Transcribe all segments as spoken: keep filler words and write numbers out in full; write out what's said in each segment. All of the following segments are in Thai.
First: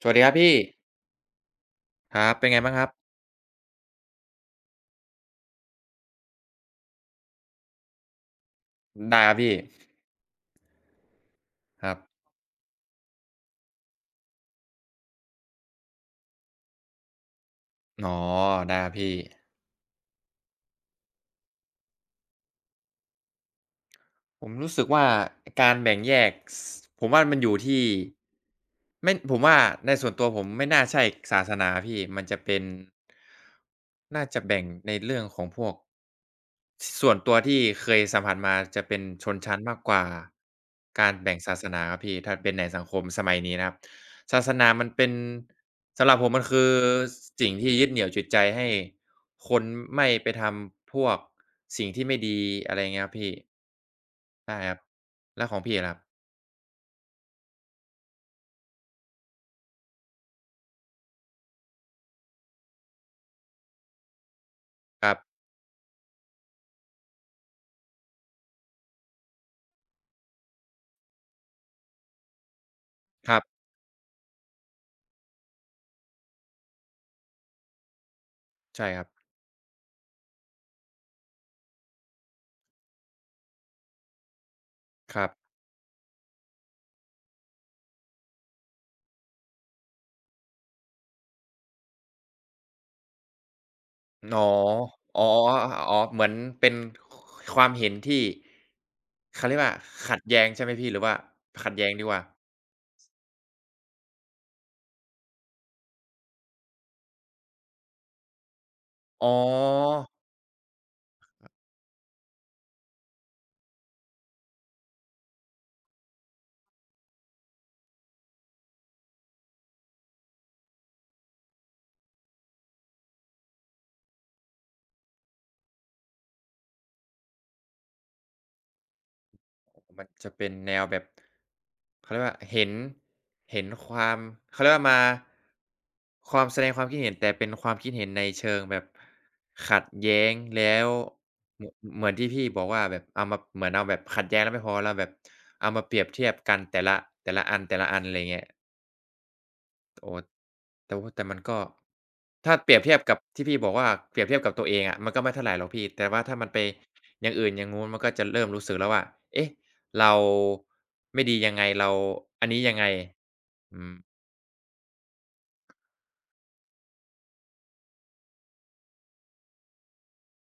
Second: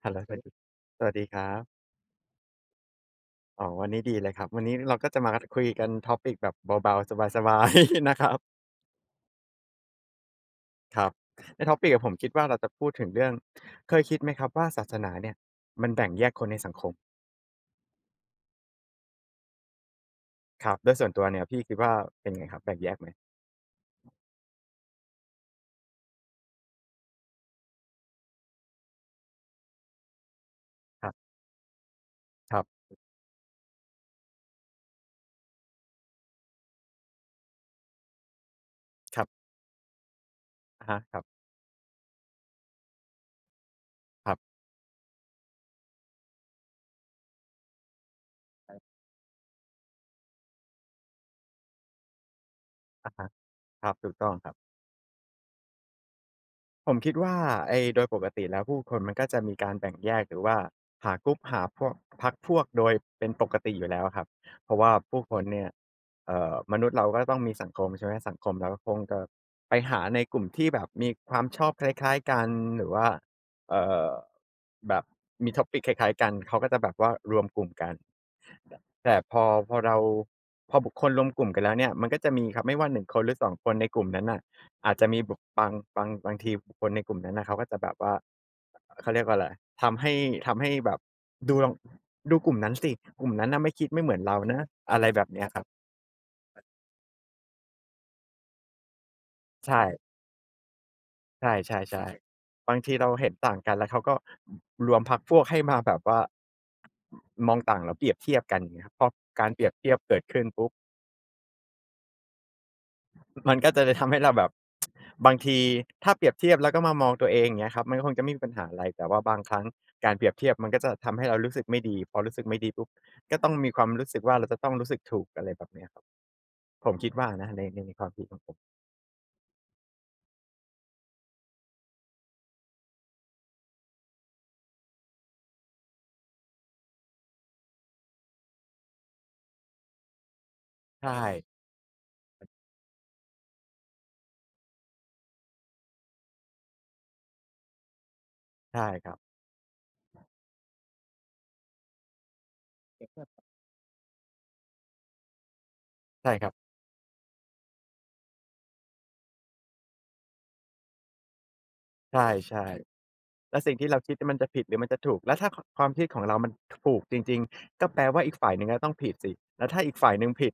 สฮัลวัสโหลดีคสรับวัสดีพี่สวัสดีครับครับเป็นไงบ้างครับอ๋อวันนี้ดีเลยครับ วันนี้เราก็จะมาคุยกัน topic แบบเบาๆสบายๆ นะครับได้ครับพี่ครับใน ครับ topic ับผมคิดว่าเราจะพูดถึงเรื่องเคยคิดไหมครับว่าศาสนาเนี่ยมันแบ่งแยกคนในสังคมอ๋อได้ครับพี่ครับโดยส่วนตัวเนี่ยพี่คิดว่าเป็นไงครับแบ่งแยกไหมผมรู้สึกว่าการแบ่งแยกสผมว่ามันอยู่ที่ไม่ผมว่าในส่วนตัวผมไม่น่าใช่ครับศาสนาพี่มันจะคเป็รันบน่าจะแบ่งในเรื่องของพวก ส่วนตัวที่เคยสัมผัสมาจะเป็นครัชนบชั้นมากกว่าอะฮะกาครรับแบ่งศาสนาครับพี่ถ้าเป็นในสังคมสมัยนี้นะครับครัศาสบนามันเป็นสำหรับผมมันคือสิ่งที่ยึดเหนี่ยวจิตใจให้คนไม่ไปทำพวกสิ่งที่ไม่ดีอะไรอย่างเงี้ยครัอะบฮะพี่ครับถูกต้องครับ ใช่ครับแล้วของพี่ล่ะผมคิดว่าไอ้โดยปกติแล้วผู้คนมันก็จะมีการแบ่งแยกหรือว่าหากรุ๊ปหาพวกพรรคพวกโดยเป็นปกติอยู่แล้วครับเพราะว่าครับคผู้ครับนเนี่ยเอ่อมนุษย์เราก็ต้องมีสังคมใช่ไหมสังคมเราก็คงจะไปหาในกลุ่มที่แบบมีความชอบคล้ายๆกันหรือว่าครับเอ่อแบบมี t o p i ิคคล้ายๆกันเขาก็จะแบบว่ารวมกลุ่มกันใช่ครับแต่พอพอเราพอบุคคลรวมกลุ่มกันแล้วเนี่ยมันก็จะมีครับไม่ว่าหนึ่งคนหรือสองคนในกลุ่มนั้นน่ะ อาจจะคมีรับุกบบางบางบางทีบุคคลในกลุ่มนั้นน่ะเขาก็จะแบบว่าเขาเรียกว่าอะไรทำให้ทำให้แบบดูลองดูกลุ่มนั้นสิกลุ่มนั้นน่ะไม่คิดไม่เหมือนเราอ๋อนะอะไรแบอ๋อบเนี้ยครับอ๋อเหมือนเป็นความเห็นที่เขาเรียกว่าใช่ขัดแย้งใช่ไหมพี่หรือว่าใชขัด่แย้งดีกว่า ๆๆบางทีเราเห็นต่างกันแล้วเขาก็รวมพรรคพวกให้มาแบบว่ามองต่างแล้วเปรียบเทียบกันอย่างเงี้ยครับพออ๋การเปรียบเทียบอ เกิดขึ้นปุ๊บ มันก็จะเลยทำให้เราแบบบางทีถ้าเปรียบเทียบแล้วก็มามองตัวเองอย่างเงี้ยครับมันก็คงจะไม่มีปัญหาอะไรแต่ว่าบางครั้งการเปรียบเทียบมันก็จะทำให้เรารู้สึกไม่ดีพอรู้สึกไม่ดีปุ๊บก็ต้องมีความรู้สึกว่าเราจะต้องรู้สึกถูกอะไรแบบเนี้ยครับผมคิดว่านะในในในความคิดของผมมันจะเป็นแนวแบบเขาเรียกว่าเห็นเห็นความเขาเรียกว่ามาความแสดงความคิดเห็นแต่เป็นความคิดเห็นในเชิงแบบขัดแย้งแล้วใช่เหมือนเหมือนที่พี่บอกว่าแบบเอามาเหมือนเอาแบบขัดแย้งแล้วไม่พอเราแบบเอามาเปรียบเทียบกันแต่ละแต่ละอันแต่ละอันอะไรเงี้ย ใช่ครับโอ้แต่วาแต่มันก็ถ้าเปรียบเทียบกับที่พี่บอกว่าเปรียบเทียบกับตัวเองอะมันก็ไม่เท่าไรหรอกพี่แต่ว่าใช่ถ้าคมันรับไปอย่างอื่นอย่างนู้นมันก็จะเริ่มรู้สึกแล้วว่าเอ๊ะเราไม่ดียังไงเราใอันนี้ช่ยังไงๆ แล้วสิ่งอืที่มเราคิดมันจะผิดหรือมันจะถูกแล้วถ้าคความคิดของเรามันถูกจริงๆก็แปลว่าอีกฝ่ายหนึ่งก็ต้องผิดสิแล้วถ้าอีกฝ่ายหนึ่งผิด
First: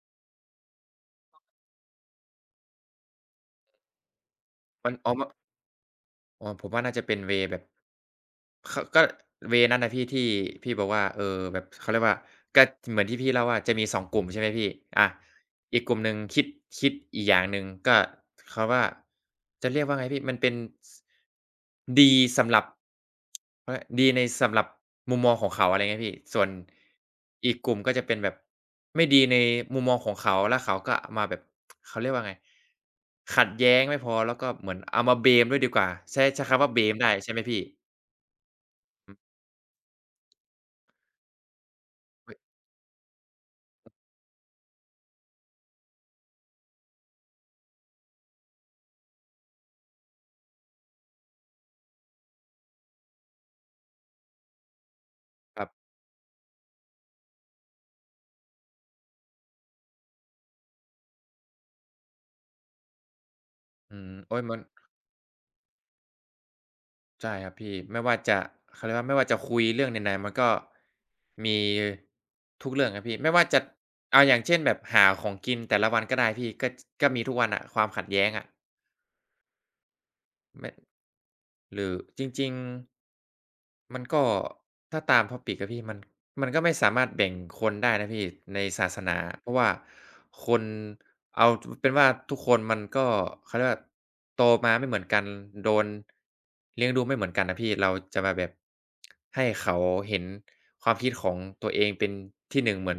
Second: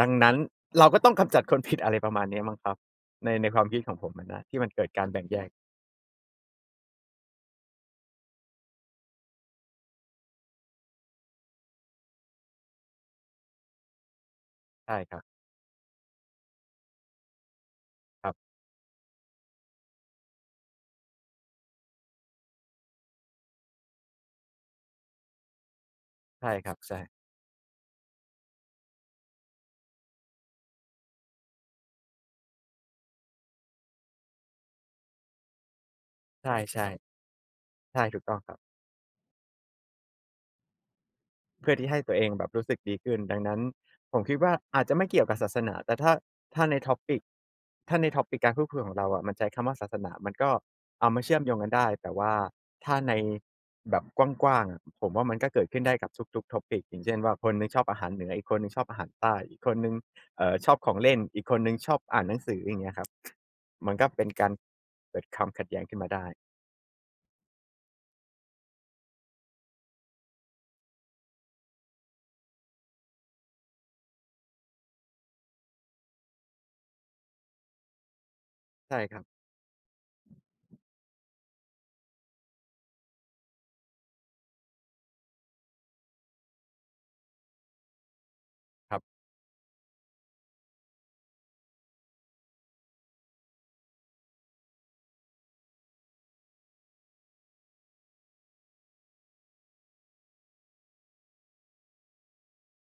ดังนั้นเราก็ต้องกำจัดคนผิดอะไรประมาณเนี้ยมั้งครับในในความคิดของผมอะนะที่มันเกิดมันการอ๋อม แบ่งแยกอ๋อผมว่าน่าจะเป็นเวย์แบบขก็เวย์นั้นน่ะพี่ที่พี่บอกว่าเอ่อแบบเขาเรียกว่าก็เหมือนที่พี่เล่าว่าจะมีสองกลุ่มใช่ไหมพี่ใช่อาครับอีกกลุ่มหนึ่งคิดคิดอีกอย่างหนึ่งก็ครับเขาว่าจะเรียกว่าไงพี่มันเป็นสดีสำหรับ เฮ้ยดีในสำหรับมุมมองของเขาอะไรเงี้ยพี่ส่วใช่นครับใช่อีกกลุ่มก็จะเป็นแบบไม่ดีในมุมมองของเขาแล้วเขาก็มาแบบเขาเรียกว่าไงขัดแย้งไม่พอแล้วก็เหมือนเอามาเบลมด้วยดีกว่าใช้ใช้ใช่คำว่าเบลมได้ใช่ไหมพี่ๆใช่ถูกต้องครับ เพื่อที่ให้ตัวเองแบบรู้สึกดีขึ้นดังนั้นผมคิดว่าอาจจะไม่เกี่ยวกับศาสนาแต่ถ้าถ้าใน topic ถ้าใน topic การพูดคุยของเราอะมันใช้คำว่าศาสนามันก็เอามาเชื่อมโยงกันได้แต่ว่าถ้าในแบบกว้างๆอะผมว่ามันก็คเกิดรับขึ้นได้กับทุกๆ topic อย่างเช่นว่าคนหนึ่งชอบอาหารเหนืออีกคนหนึ่งชอบอาหารใต้อีกคนหนึ่งเอ่อชอบของเล่นอีกคนหนึ่งชอบอ่านหนังสืออย่างเงี้ยครับมันอืก็มเป็นโอ๊ยการมันเกิดความขัดแย้งขึ้นมาได้ใช่ครับพี่ไม่ว่าจะเขาเรียกว่าไม่ว่าจะคุยเรื่องไหนๆมันก็มีทุกเรื่องครับพี่ไม่ว่าจะเอาอย่างเช่นแบบหาของกินแต่ละวันก็ได้พี่ก็ก็มีทุกวันอะความขัดแย้งอะ ใช่ครับไม่หรือจริงๆมันก็ถ้าตาม topic อะพี่มันมันก็ไม่สามารถแบ่งคนได้นะพี่ในศาคสรันาบเพราะว่าคนเอาจเป็นว่าทุกคนมันก็เขาเรียกว่าโตมาไม่เหมือนกันโดนเลี้ยงดูไม่เหมือนกันนะพี่เราจะมาแบบให้เขาเห็นความคิดของตัวเองเป็นที่หนึ่งเหมือน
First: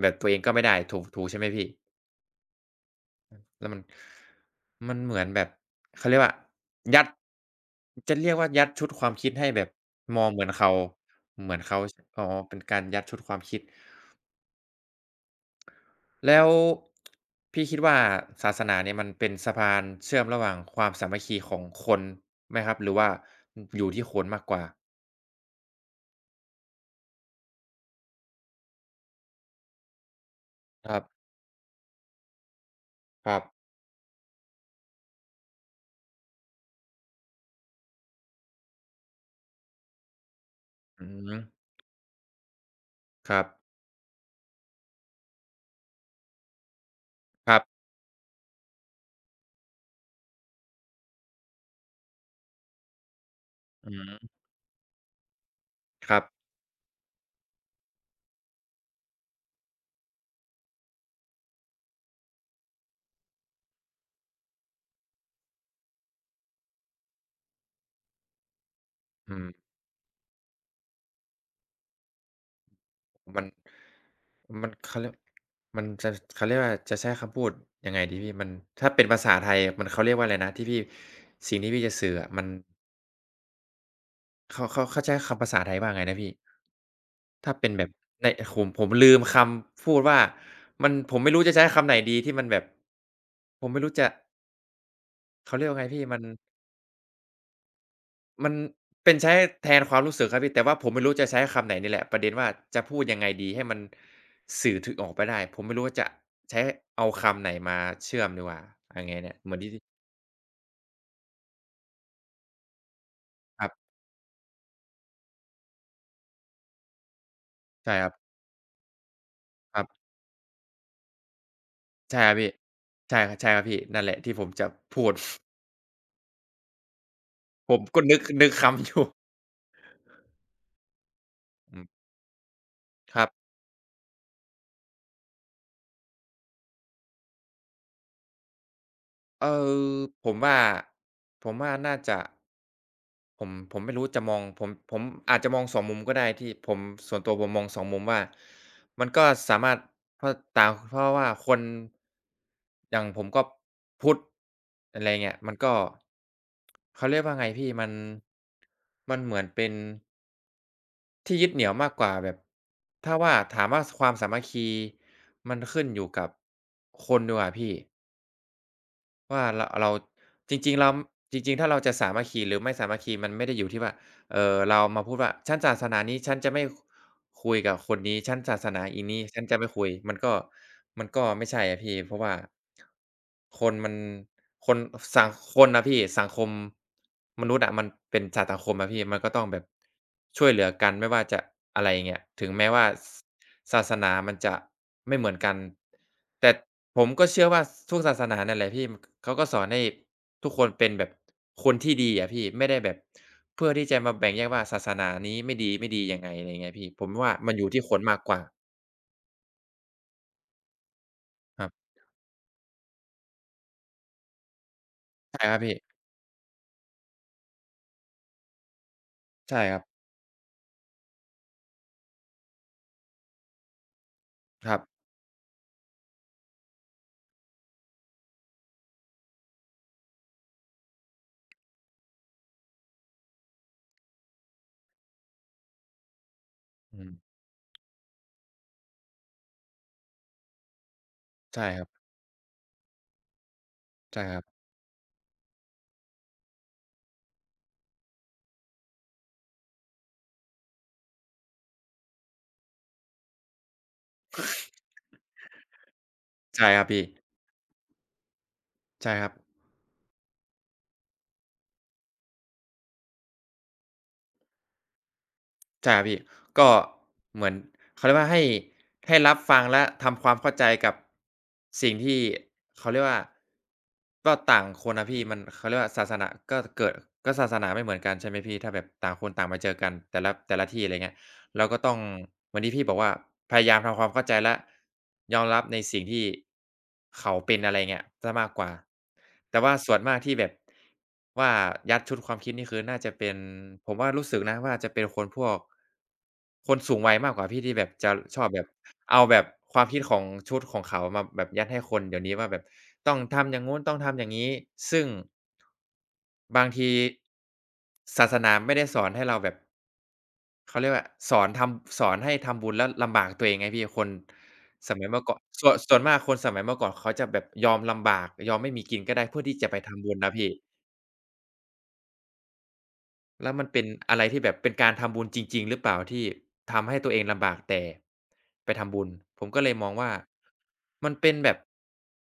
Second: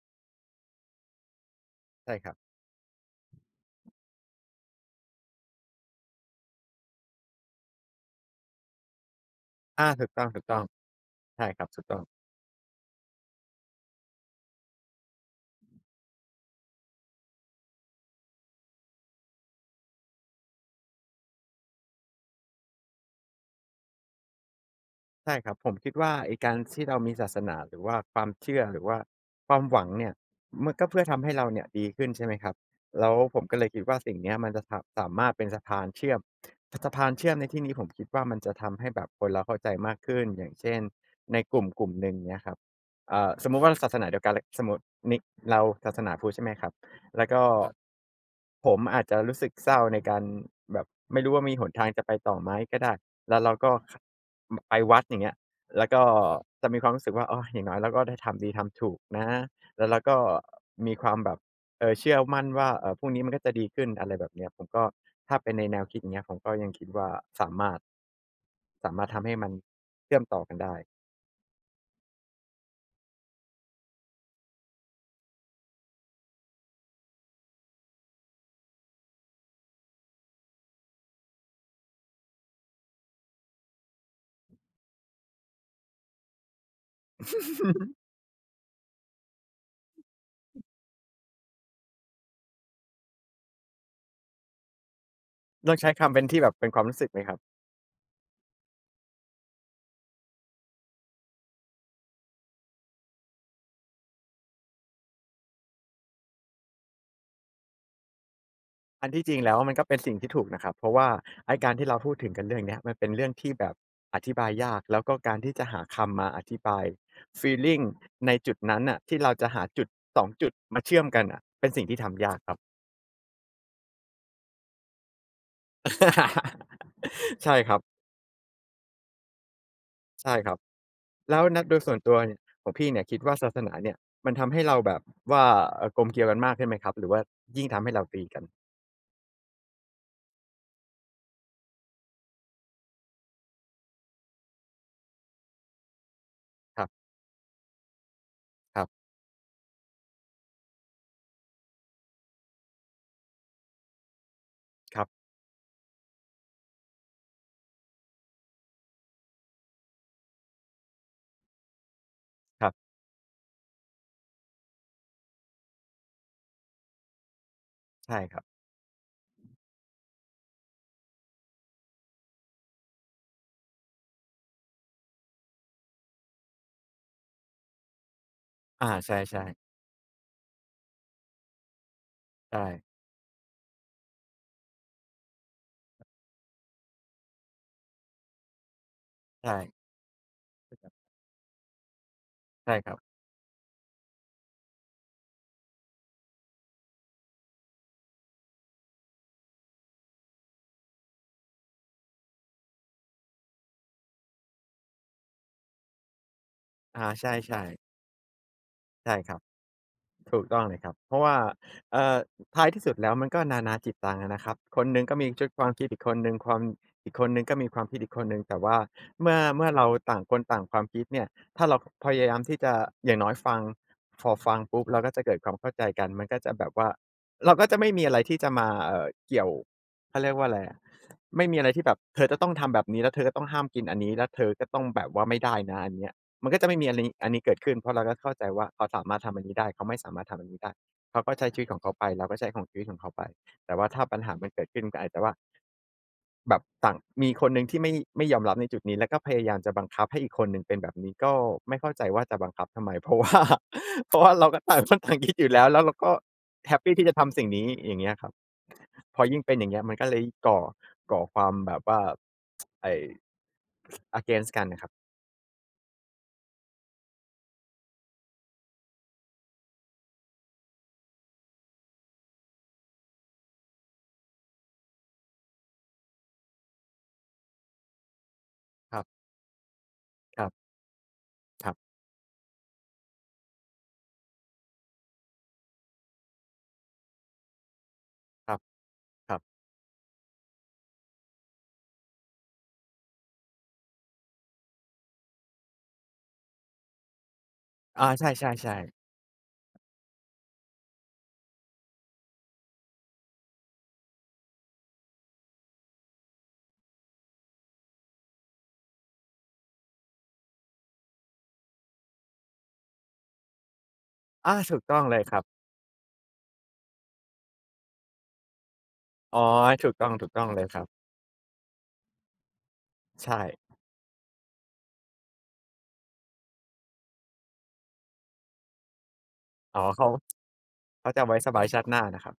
แบบตัวเองก็ไม่ได้ถูกถูกใช่ไหมพี่ ใช่ครับแล้วมันมันเหมือนแบบเขาเรียกว่ายัดจะเรียกว่ายัดชุดความคิดให้แบบอาถูกมต้อ๋องเหมือนอองเขาๆใช่เหมืคอนรับเขาถูกต้อง อ๋อเป็นการยัดชุดความคิดแล้วพี่คิดว่าศาสนาเนี่ยมันเป็นสะพานเชื่อมระหว่างความสามัคคีของคนไหมครับหรือว่าออยู่ที่คนมากกว่าใช่ครับผมคิดว่าไอ้การที่เรามีศาสนาหรือว่าความเชื่อหรือว่าความหวังเนี่ยมันก็ครัเพื่อทำบให้เราเนี่ยดีขึ้นใช่ไหมครับแล้วคผรับมก็เลยคิดว่าสิ่งเนี้ยมันจะสาสามารถเป็นสะพานเชื่อมสสะพานเชื่อมในที่นี้ผมคิดว่ามันจะทำให้แบบคนเราเข้าใจมากขึ้นอย่างเช่นอืมในกลุ่มกลุ่มหนึ่งเนี้ยครับเอ่อครัสบมมุติว่าศาสนาเดียวกันลสมมุตินิเราศาสนาพุทธใช่ไหมครับแล้วก็ครับครับผมอาจจะรู้สึกเศร้าในการแบบไม่รู้ว่ามีหนทางจะไปต่อไหมก็ได้แล้วเราก็อืค มไปวัดอย่างเงี้ยแล้วก็ครับจะมีความรู้สึกว่าอ๋ออย่างน้อยเราก็ได้ทำดีทำถูกนะแล้วเราก็มีความแบบเอ่อเชื่อมั่นว่าเอ่อพรุ่งนี้มันก็จะดีขึ้นอะไรแบบเนี้ยผมก็ถ้าเป็นในแนวคิดอย่างเงี้ยผมก็ยังคิดว่าสามารถสามารถทำให้อืม มันเชื่อมต่อกันได้มันมันเขาเรียกมันจะเขาเรียกว่าจะใช้คำพูดยังไงดีพี่มันถ้าเป็นภาษาไทยมันเขาเรียกว่าอะไรนะที่พี่สิ่งที่พี่จะสื่ออะมันเขาเขาเขาใช้คำภาษาไทยว่าไงนะพี่ถ้าเป็นแบบในผมผมลืมคำพูดว่ามันผมไม่รู้จะใช้คำไหนดีที่มันแบบผมไม่รู้จะเขาเรียลกองว่าไงใช้พี่คำมัเป็น นที่แบบเป็นความรู้สึกไหมครับ มันเป็นใช้แทนความรู้สึกครับพี่แต่ว่าผมไม่รู้จะใช้คำไหนนี่แหละประเด็นว่าจะพูดยังไงดีให้มันสื่อถึงออกไปได้ผมไม่รู้ว่าจะใช้เอาคำไหนมาเชื่อมดีกว่ายัอังไรนเงยที่จเนี่ริยงเหแล้มือวนที่มันที่ก็เป็นสิ่งที่ถูกนะครับเพราะว่าไอ้การที่เราพูดถึงกันเรื่องเนี้ยมันเป็นเรื่องที่คแบรับบอธิบายยากแล้วก็การที่จะหาคำมาอธิบายฟีลลิงใช่ครับในจุดนั้นน่ะที่เราจะหาคจุรัดบสองจุดมาเชื่อมกันน่ะเป็นสิ่งที่ใช่ทำครัยาบกคพี่รับ ใช่ครับใช่ครับพี่นั่นแหละที่ผมจะพูด ใช่คผรัมก็บนึกนึกคำอยู่ใช่ครับแล้วนะโดอืยมส่วนตัวเนี่ยของพี่เนี่ยคคิดรับ ว่าศาสนาเนี่ยมันทำให้เราแบบว่าเอ่อกลมเกลียวกันมากขึ้นไหมครับหรือว่ายิ่งทำให้เราตีกันเออผมว่าผมว่าน่าจะผมผมไม่รู้จะมองผมผมอาจจะมองสองมุมก็ได้ที่ผมครับส่วนตัวผมมองสองมุมว่าๆมันก็สามารถเพราะต่างเพราะว่าคนอย่างผมก็พุทธอะไรคเงี้ยมันก็เขาเรียกว่าไงพี่มันมันเหมือนเป็นที่ยึดเหนี่ยวมากกว่าแบบรับๆถ้าว่าถามว่าสความสามัคคีมันขึ้นอยู่กับคนดีกว่าพี่ ใช่ครับว่าเราเราจริงๆเราจริงๆถ้าเราจะสามัคคีหรือไม่สามัคคีมันไม่ได้อยู่ที่ว่าเอ่อเรามาพูดว่าฉันศาสนานี้ฉันจะไม่คคุยกับคนนี้ฉันศาสนาอาอีใชนี้ฉั่นจะไม่ๆคุยมันก็มันก็ไม่ใช่อะพี่เพราะว่าใช่คนมันคนสังคนอะพี่สังคมมนุษย์อะมันเป็นสัตว์สังคมอะพี่มันก็ต้องใช่แบบช่วยเหลือกันไม่ว่าจะอะไรอย่างเงี้ยถึงแม้ใช่ว่าครับ ส ศาสนามันจะไม่เหมือนกันแต่ผมก็เชื่อว่าทุกศาสนานั่นแหละพี่เขาก็สอนให้ทุกคนเป็นแบบคนที่ดีอะพี่ไม่ได้แบบเพื่อที่จะมาแบ่งแยกว่าศาสนานี้ไม่ดีไม่ดียังไงอะไรเงี้ยพี่ผอามใชว่ามันอ่ยู่ที่คๆนมากกว่าใช่ครับถูกต้องเลยครับเพราะว่าครับเอ่อท้ายที่สุดแล้วมันก็นานาจิตตังอะนะครับคนหนึ่งก็มีใช่ชุดครับความพี่คิดอีกคนหนึ่งความอีกคนหนึ่งก็มีความคิดอีกคนหนึ่งแต่ว่าเมื่อใช่เมื่อครับเราต่างคนต่างความคิดเนี่ยถ้าเราพยายามที่จะอย่างน้อยฟังพอฟังครัปุ๊บเราบก็จะเกิดความเข้าใจกันมันก็จะแบบว่าเราก็จะไม่มีอะไรที่จะมาเอ่อเกี่ยวเขาเรียกว่าอะไรอะไม่มีอะไรที่แบบเธอจะต้องทำแบบนี้แล้วเธอก็ต้องห้ามกินอันนี้แล้วเธอก็ต้องแบบว่าไม่ได้นะอันเนี้ย มันก็จะไม่มีอันอืนี้มอันนี้เกิดขึ้นเพราะเราก็เข้าใจว่าเขาสามารถทำอันนี้ได้เขาไม่สามารถทำอันนี้ได้เขาก็ใช้ชีวิใช่ตขอคงรับเขาไปเราก็ใช้ของชีวิตของเขาไปแต่ว่าถ้าปัญใช่หาครับมันเกิดขึ้นก็อาจจะว่าแบบต่างมีคนหนึ่งที่ไม่ไม่ยอมรับในจุดนี้แล้วก็พยายามจะบังคับให้อีกคนหนึ่งเป็นแบบนี้ก็ไม่เข้าใจว่าจะบังคับทำไม เพราะว่าเพราะว่าเราก็ต่างคนต่างคิดอยู่แล้วแล้วเราก็ใช่แฮคปรับปีพี่ที่จะทำสิ่งนี้อย่างเงี้ยครับใช่พอครับ ยิ่งเป็นอย่างเงี้ยมันก็เลยก่อก่อความแบบว่าไอ้ against กันน่ะครับใช่ครับพี่ก็เหมือนเขาเรียกว่าให้ให้รับฟังและทำความเข้าใจกับสิ่งที่เขาเรียกว่าก็ต่างคนนะพี่มันเขาเรียกว่าศาสนาก็เกิดก็ศาสนาไม่เหมือนกันใช่ไหมพี่ถ้าแบบครับต่างคนต่างมาเจอกันแต่ละครัแต่ละบที่อะไรเงี้ย เราครัก็บต้องเหมือนที่พี่บอกว่าพยายามทำความเข้าใจและยอมรับในสิ่งที่เขาเป็นอะไรเงี้ยเสียคมากรับกว่าครับ แต่ว่าส่วนมากที่แบบว่ายัดชุดความคิดนี่คือน่าจะเป็นผมว่ารู้สึกนะว่าจะเป็นคนพวกคนสูงวัยมากกว่าพี่ที่แบบอาจะใชอบแบบช่ๆๆเอาแบบความคิดของชุดของเขามาแบบยัดให้คนเดี๋ยวนี้ว่าแบบต้องทำอย่างงู้นต้องทำอย่างงี้ซึ่ง บางทีศาสนาไม่ได้สอนให้เราแบบเขาเรียกว่าสอนทำสอนให้ทำบุญแล้วลำบากตัวเองไงพี่คนอาถูกสต้องมัยเลเมื่ยอคก่อนรับส่วนส่วนมากคนสมัยเมื่อก่อนเขาจะแบบยอมลำบากยอมไม่มีกินก็ได้อ๋อเพื่อที่จะไปถูกทำต้องบุญถูกนะต้องพี่เลยครับใช่แล้วมันเป็นอะไรที่แบบเป็นการทำบุญจริงๆหรือเปล่าที่ทำให้ตัวเองลำบากแต่ไปทำบุญผมก็เลยอ๋อมองเขาว่าเขามันจะเอาเป็นไว้แบสบบายชาติหน้านะครับ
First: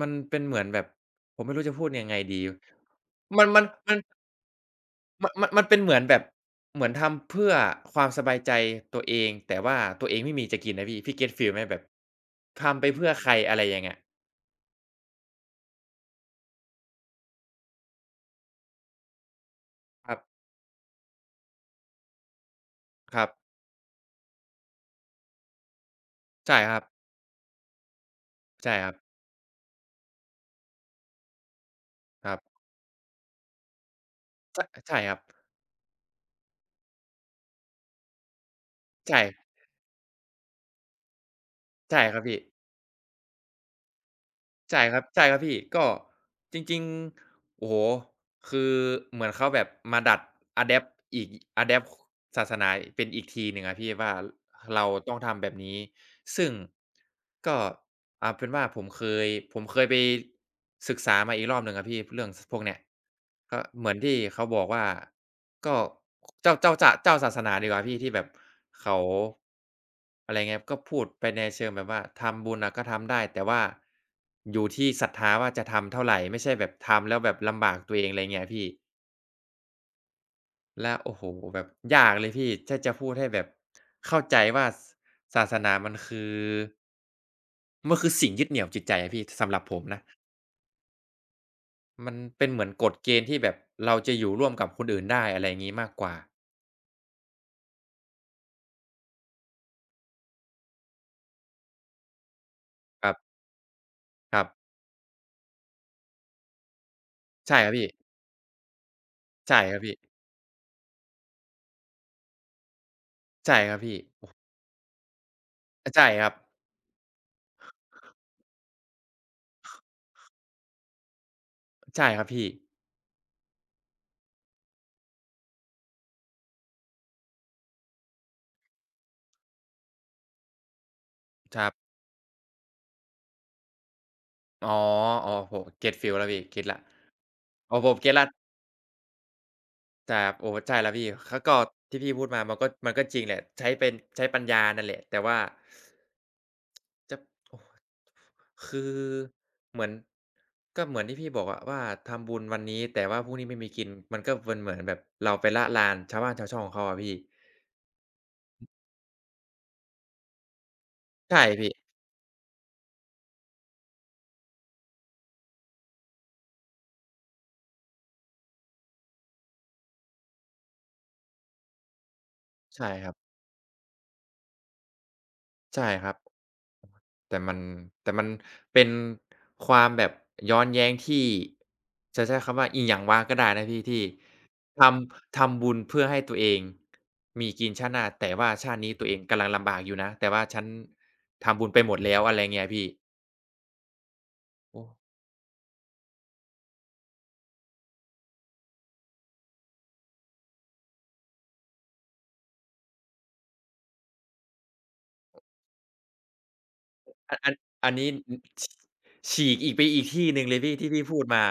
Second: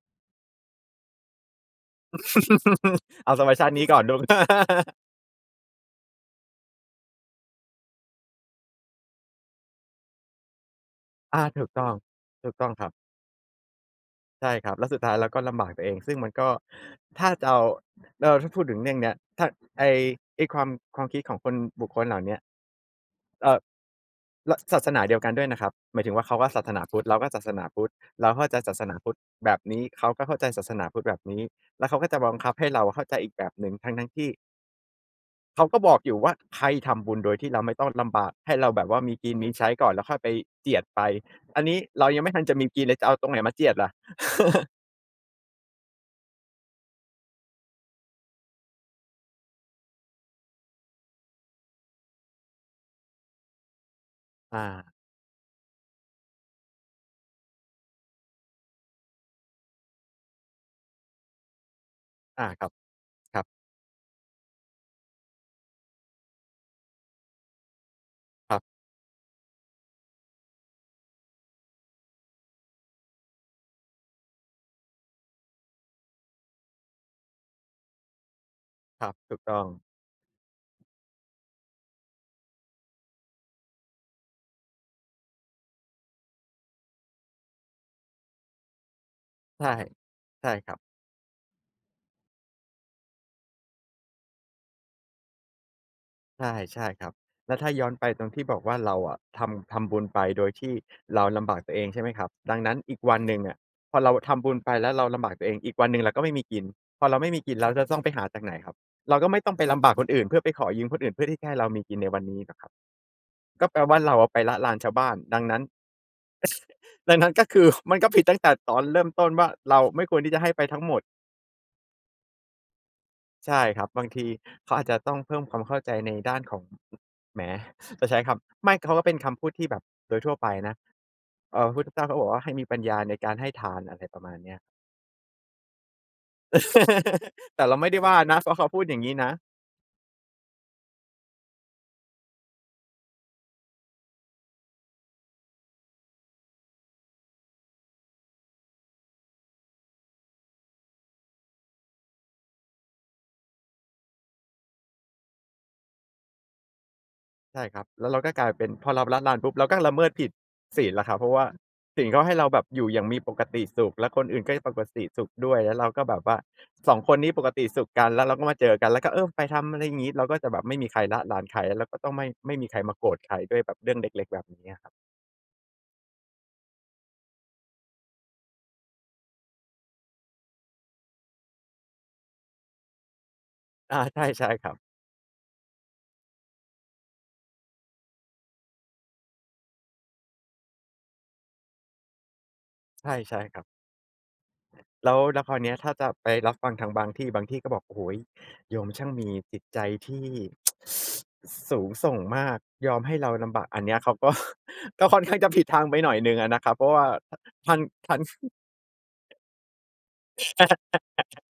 มันเป็นเหมือนแบบผมไม่รู้จะพูดยังไงดี เอาสมันบายมันชาตินี้มัก่น อนลู กมันมันมันเป็นเหมือนแบบเหมือนทำเพื่อความสบายใจตัวเองแต่ว่าตัวเองไม่มีจะกินนะพี่พี่เก็ตอาฟีลไหมถูกแบบต้องถูกต้องทำคไปรับเพื่อใครอะไรอย่างเงี้ยใช่ครับแล้วสุดท้ายเราก็ลำบากตัวเองซึ่งมันก็ถ้าจะเอาเราถ้าพูดถึงเรื่องเนี้ยถ้าไอ้ครับไอ้ความความคิดของคนบุคคลเหล่าเนี้ยครับเอ่อ ละศาสนาเดียวกันด้วยนะครับหมายถึงว่าเขาก็ใช่ศาสครันาบพุทธเราก็ศาสนาพุทธเราเข้าใจใช่ศาสครันาบพุทธแบบนี้เขาก็เข้าใจศาสนาพุทธแบบนี้แล้วเขาก็จะคบัรังคับบให้เราเข้าใจอีกแบบหนึ่งทั้งๆที่ใช่ใช่ครับเขาก็บอกอยู่ว่าให้ทำบุญโดยที่เราไม่ต้องลำบากให้เราแบบว่ามีใช่กินมีใช้ก่อนแล้วค่อยไปเจียดไปอันนี้ใช่เราคยัรังบไม่พี่ ทันจะมีกินเลยจะเอาตรงไหนมาเจียดล่ะ ใช่ครับใช่ครับพี่ก็จริงๆโอ้โฮคือเหมือนเขาแบบมาดัดอะแดปต์อีกอะแดปต์ศาสนาเป็นอีกทีหนึ่งอะพี่ว่า อาเราต้องทำแบบนี้ซึ่งก็เอาเป็นว่าผมเคยผมเคยไปศึกษามาอีกรอบหนึ่งอะพี่เรื่องสอาพวคกรับเนี้ยครับก็เหมือนที่เขาบอกว่าก็เจ้าเจ้าจะเจ้าศาสนาดีกว่าพี่ที่แบบครับเขา อะไรเงี้ยก็พูดไปในเชิงแบบว่าทำบุญอะก็ทำได้แต่ว่าอยู่ที่ศรัทธาว่าจะทำเท่าไรไม่ใช่แบบทำแล้วแบบลำบากตัวเองอะไรเงี้ยพี่ครับถูกต้องแล้วโอ้โฮแบบยากเลยพี่ถ้าจะพูดให้แบบเข้าใจว่าศศาสนามันคือมันคือสิ่งยึดเหนี่ยวจิตใจอะพี่สำหรับใช่ผมนะใช่ครับ มันเป็นเหมือนกฎเกณฑ์ที่แบบเราจะอยู่ร่วมกับคนอื่นได้อะไรงี้มากกว่าใช่ใช่ครับแล้วถ้าย้อนไปตรงที่บอกว่าเราอะทำทำบุญไปโดยที่เราลำบากตัวเองใช่ไหมครับดังนั้นอีกครัวับนหนึ่งอะพอเราครัทำบบุญไปแล้วเราลำบากตัวเองอีกวันหนึ่งเราก็ไม่มีกินพอเราไม่มีกินใช่คเรารับจะพี่ต้องไปหาจากไหนครับเราก็ไม่ต้องใช่ไปครับลำบากพี่คนอื่นเพื่อไปขอยืมคนอื่นเพื่อที่จะให้เรามีกินในวันนี้หรอกครับใช่ก็คแปรับลพี่ว่าเราอะไปละลานชาวบ้านดังนั้นใช่ครับดังนั้นก็คือ มันก็ผิดตั้งแต่ตอนเริ่มต้นว่าเราไม่ควรที่จะให้ไปทั้งหมด ใช่ครับพี่ใช่ครับบางทีเขาอาจจะต้องเพิ่มความเข้าใจในด้านของแหมจะใช้คำไม่เขาก็เป็นคำพูดที่แบบโดยทั่วไปนะคเอ่อรัพบ ระพุทธเจ้าเขาบอกว่าให้มีปัญญาในการให้ทานอะไรประมาณเนี้ย อ๋ออ๋อผมเก็ตฟีลแล้วพี่เก็ตแล้ว แต่อ๋อเราผไม่มได้เก็ตว่าแล้วนะเพราะเขาพูดอย่างงี้นะ แต่โอ้ใช่แล้วพี่เขาก็ที่พี่พูดมามันก็มันก็จริงแหละใช้เป็นใช้ปัญญานั่นแหละแต่ว่าจะโอ้คือเหมือนก็เหมือนที่พี่บอกอะว่าทำบุญวันนี้แต่ว่าพรุ่งนี้ไม่มีกินมันก็เป็นเหมือนแบบเราไปละลานชาวบ้านชาวช่องเขาอะพี่ใช่ครับแล้วเราก็กลายเป็นพอเราละลานปุ๊บเราก็ละเมิดผิดศีลแล้วครับเพราะใช่ว่าพี่ศีลเขาให้เราแบบอยู่อย่างมีปกติสุขและคนอื่นก็ปกติสุขด้วยแล้วเราก็แบบว่าสองคนนี้ปกติสุขกันแล้วเราก็มาเจอกันแล้วก็เออไปทำอะไรอย่างงี้เราก็จะแบบไม่มีใครละลานใครแล้วก็ต้องไม่ไม่มีใครใช่มาโกครรับธใครด้วยแบบเรื่องเล็กๆแบบนี้อะครับใช่ครับ แต่มันแต่มันเป็นความแบบย้อนแย้งที่จะใช้คำว่าอิหยังว้างก็ได้นะพี่อาที่ใช่ใช่ครับทำทำบุญเพื่อให้ตัวเองมีกินชาติหน้าแต่ว่าชาตินี้ตัวเองกำลังลำบากอยู่นะแต่ว่าฉันทำบุญไปหมดแล้วอะไรเงี้ยพี่ใช่ๆครับ โอ้แล้วแล้วคราวเนี้ยถ้าจะไปรับฟังทางบางที่บางที่ก็บอกโอ้โฮโยมช่างมีจิตใจที่ สูงส่งมากยอมให้เราลำบากอันเนี้ยเขาก็ ก็ค่อนข้างจะผิดทางไปหน่อยหนึ่งอะนะครับเพราะว่าอันอันท่านอันนี้ท่าน ฉฉีกอีกไปอีกที่หนึ่งเลยพี่ที่พี่พูดมา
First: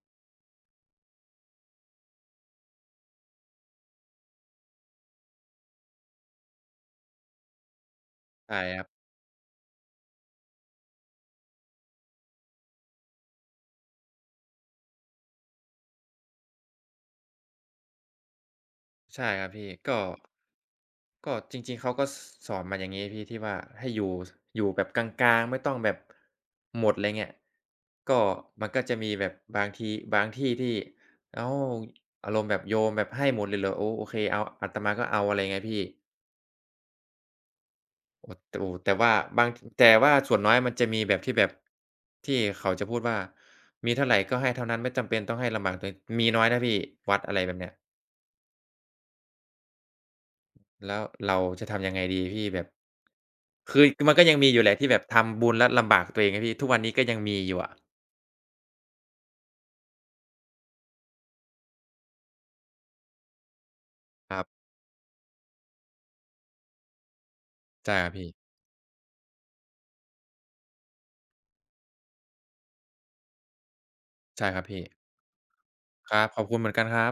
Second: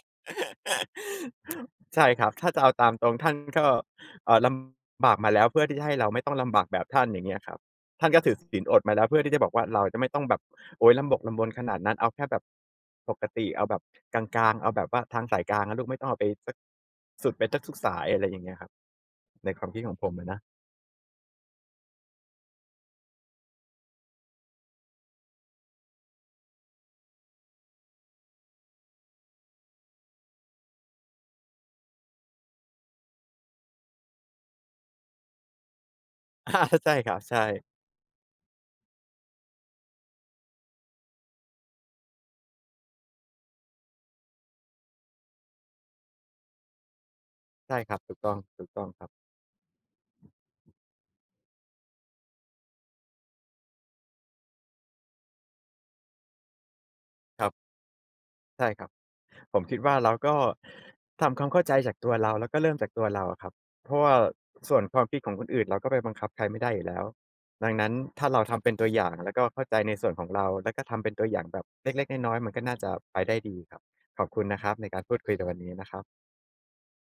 ใช่ครับ ถ้าจะเอาตามตรงท่านก็เอ่อลำบากมาแล้วเพื่อที่จะให้เราไม่ต้องลำบากแบบท่านอย่างเงี้ยครับท่านก็ถือใช่ศีลอคดรัมาบ แล้วเพื่อที่จะบอกว่าเราจะไม่ต้องแบบโอ๊ยลำบกลำบนขนาดนั้นเอาแค่แบบปกติเอาแบบกลางๆเอาแบบว่าทางสายกลางนะลูกไม่ต้องเอาไปสักสุดไปสักทุกสายอะไรอย่างเงี้ยครับใช่ครัในบควาพี่มคิดของก็ผมอะนะ ก็จริงๆเขาก็สสอนมาอย่างงี้พี่ที่ว่าให้อยู่อยู่แบบกลางๆไม่ต้องแบบหมดไรเงี้ยก็มันก็จะมีแบบบางทีบางที่ที่อ้าวอารมณ์แบบโยมแบบให้หมดเลยเหรอโอ้โอเคเอาอาตมาก็เอาอะไรเงี้ยพี่ อาใช่ครับใช่โอ้แต่โอ้แต่ว่าบางแต่ว่าส่วนน้อยมันจะมีแบบที่แบบที่เขาจะพูดว่ามีเท่าไรก็ให้เท่านั้นไม่จำเป็นต้องให้ลำบากตัวเองมีน้อยนะพี่วัดอะไรแบบเนี้ย ใช่ครับถูกต้องถูกต้องครับแล้วเราจะทำยังไงดีพี่แบบคือมันก็ยังมีอยู่แหละที่แบบทำบุญแล้วลำบากตัวเองอะพี่ทุกวันนี้ก็ยังมีครัอยู่อะบ ใช่ครับผมคิดว่าเราก็ทำความเข้าใจจากตัวเราแล้วก็เริ่มจากตัวเราอะครับเพราะว่าครับส่วนความคิดของคนอื่นเราก็ไปบังคับใครไม่ได้อยู่แล้วดังนั้นใช่ครับถ้าพี่เราทำเป็นตัวอย่างแล้วก็เข้าใจในส่วนของเราแล้วก็ทำเป็นตัวอย่างแบบเล็กๆน้อยๆมันก็น่าจะไปได้ดีครับขอบคุณใช่คนะรัคบรับพี่ในการพูดคุยในวันนี้นะครัคบรับขอบคุณเหมือนกันครับ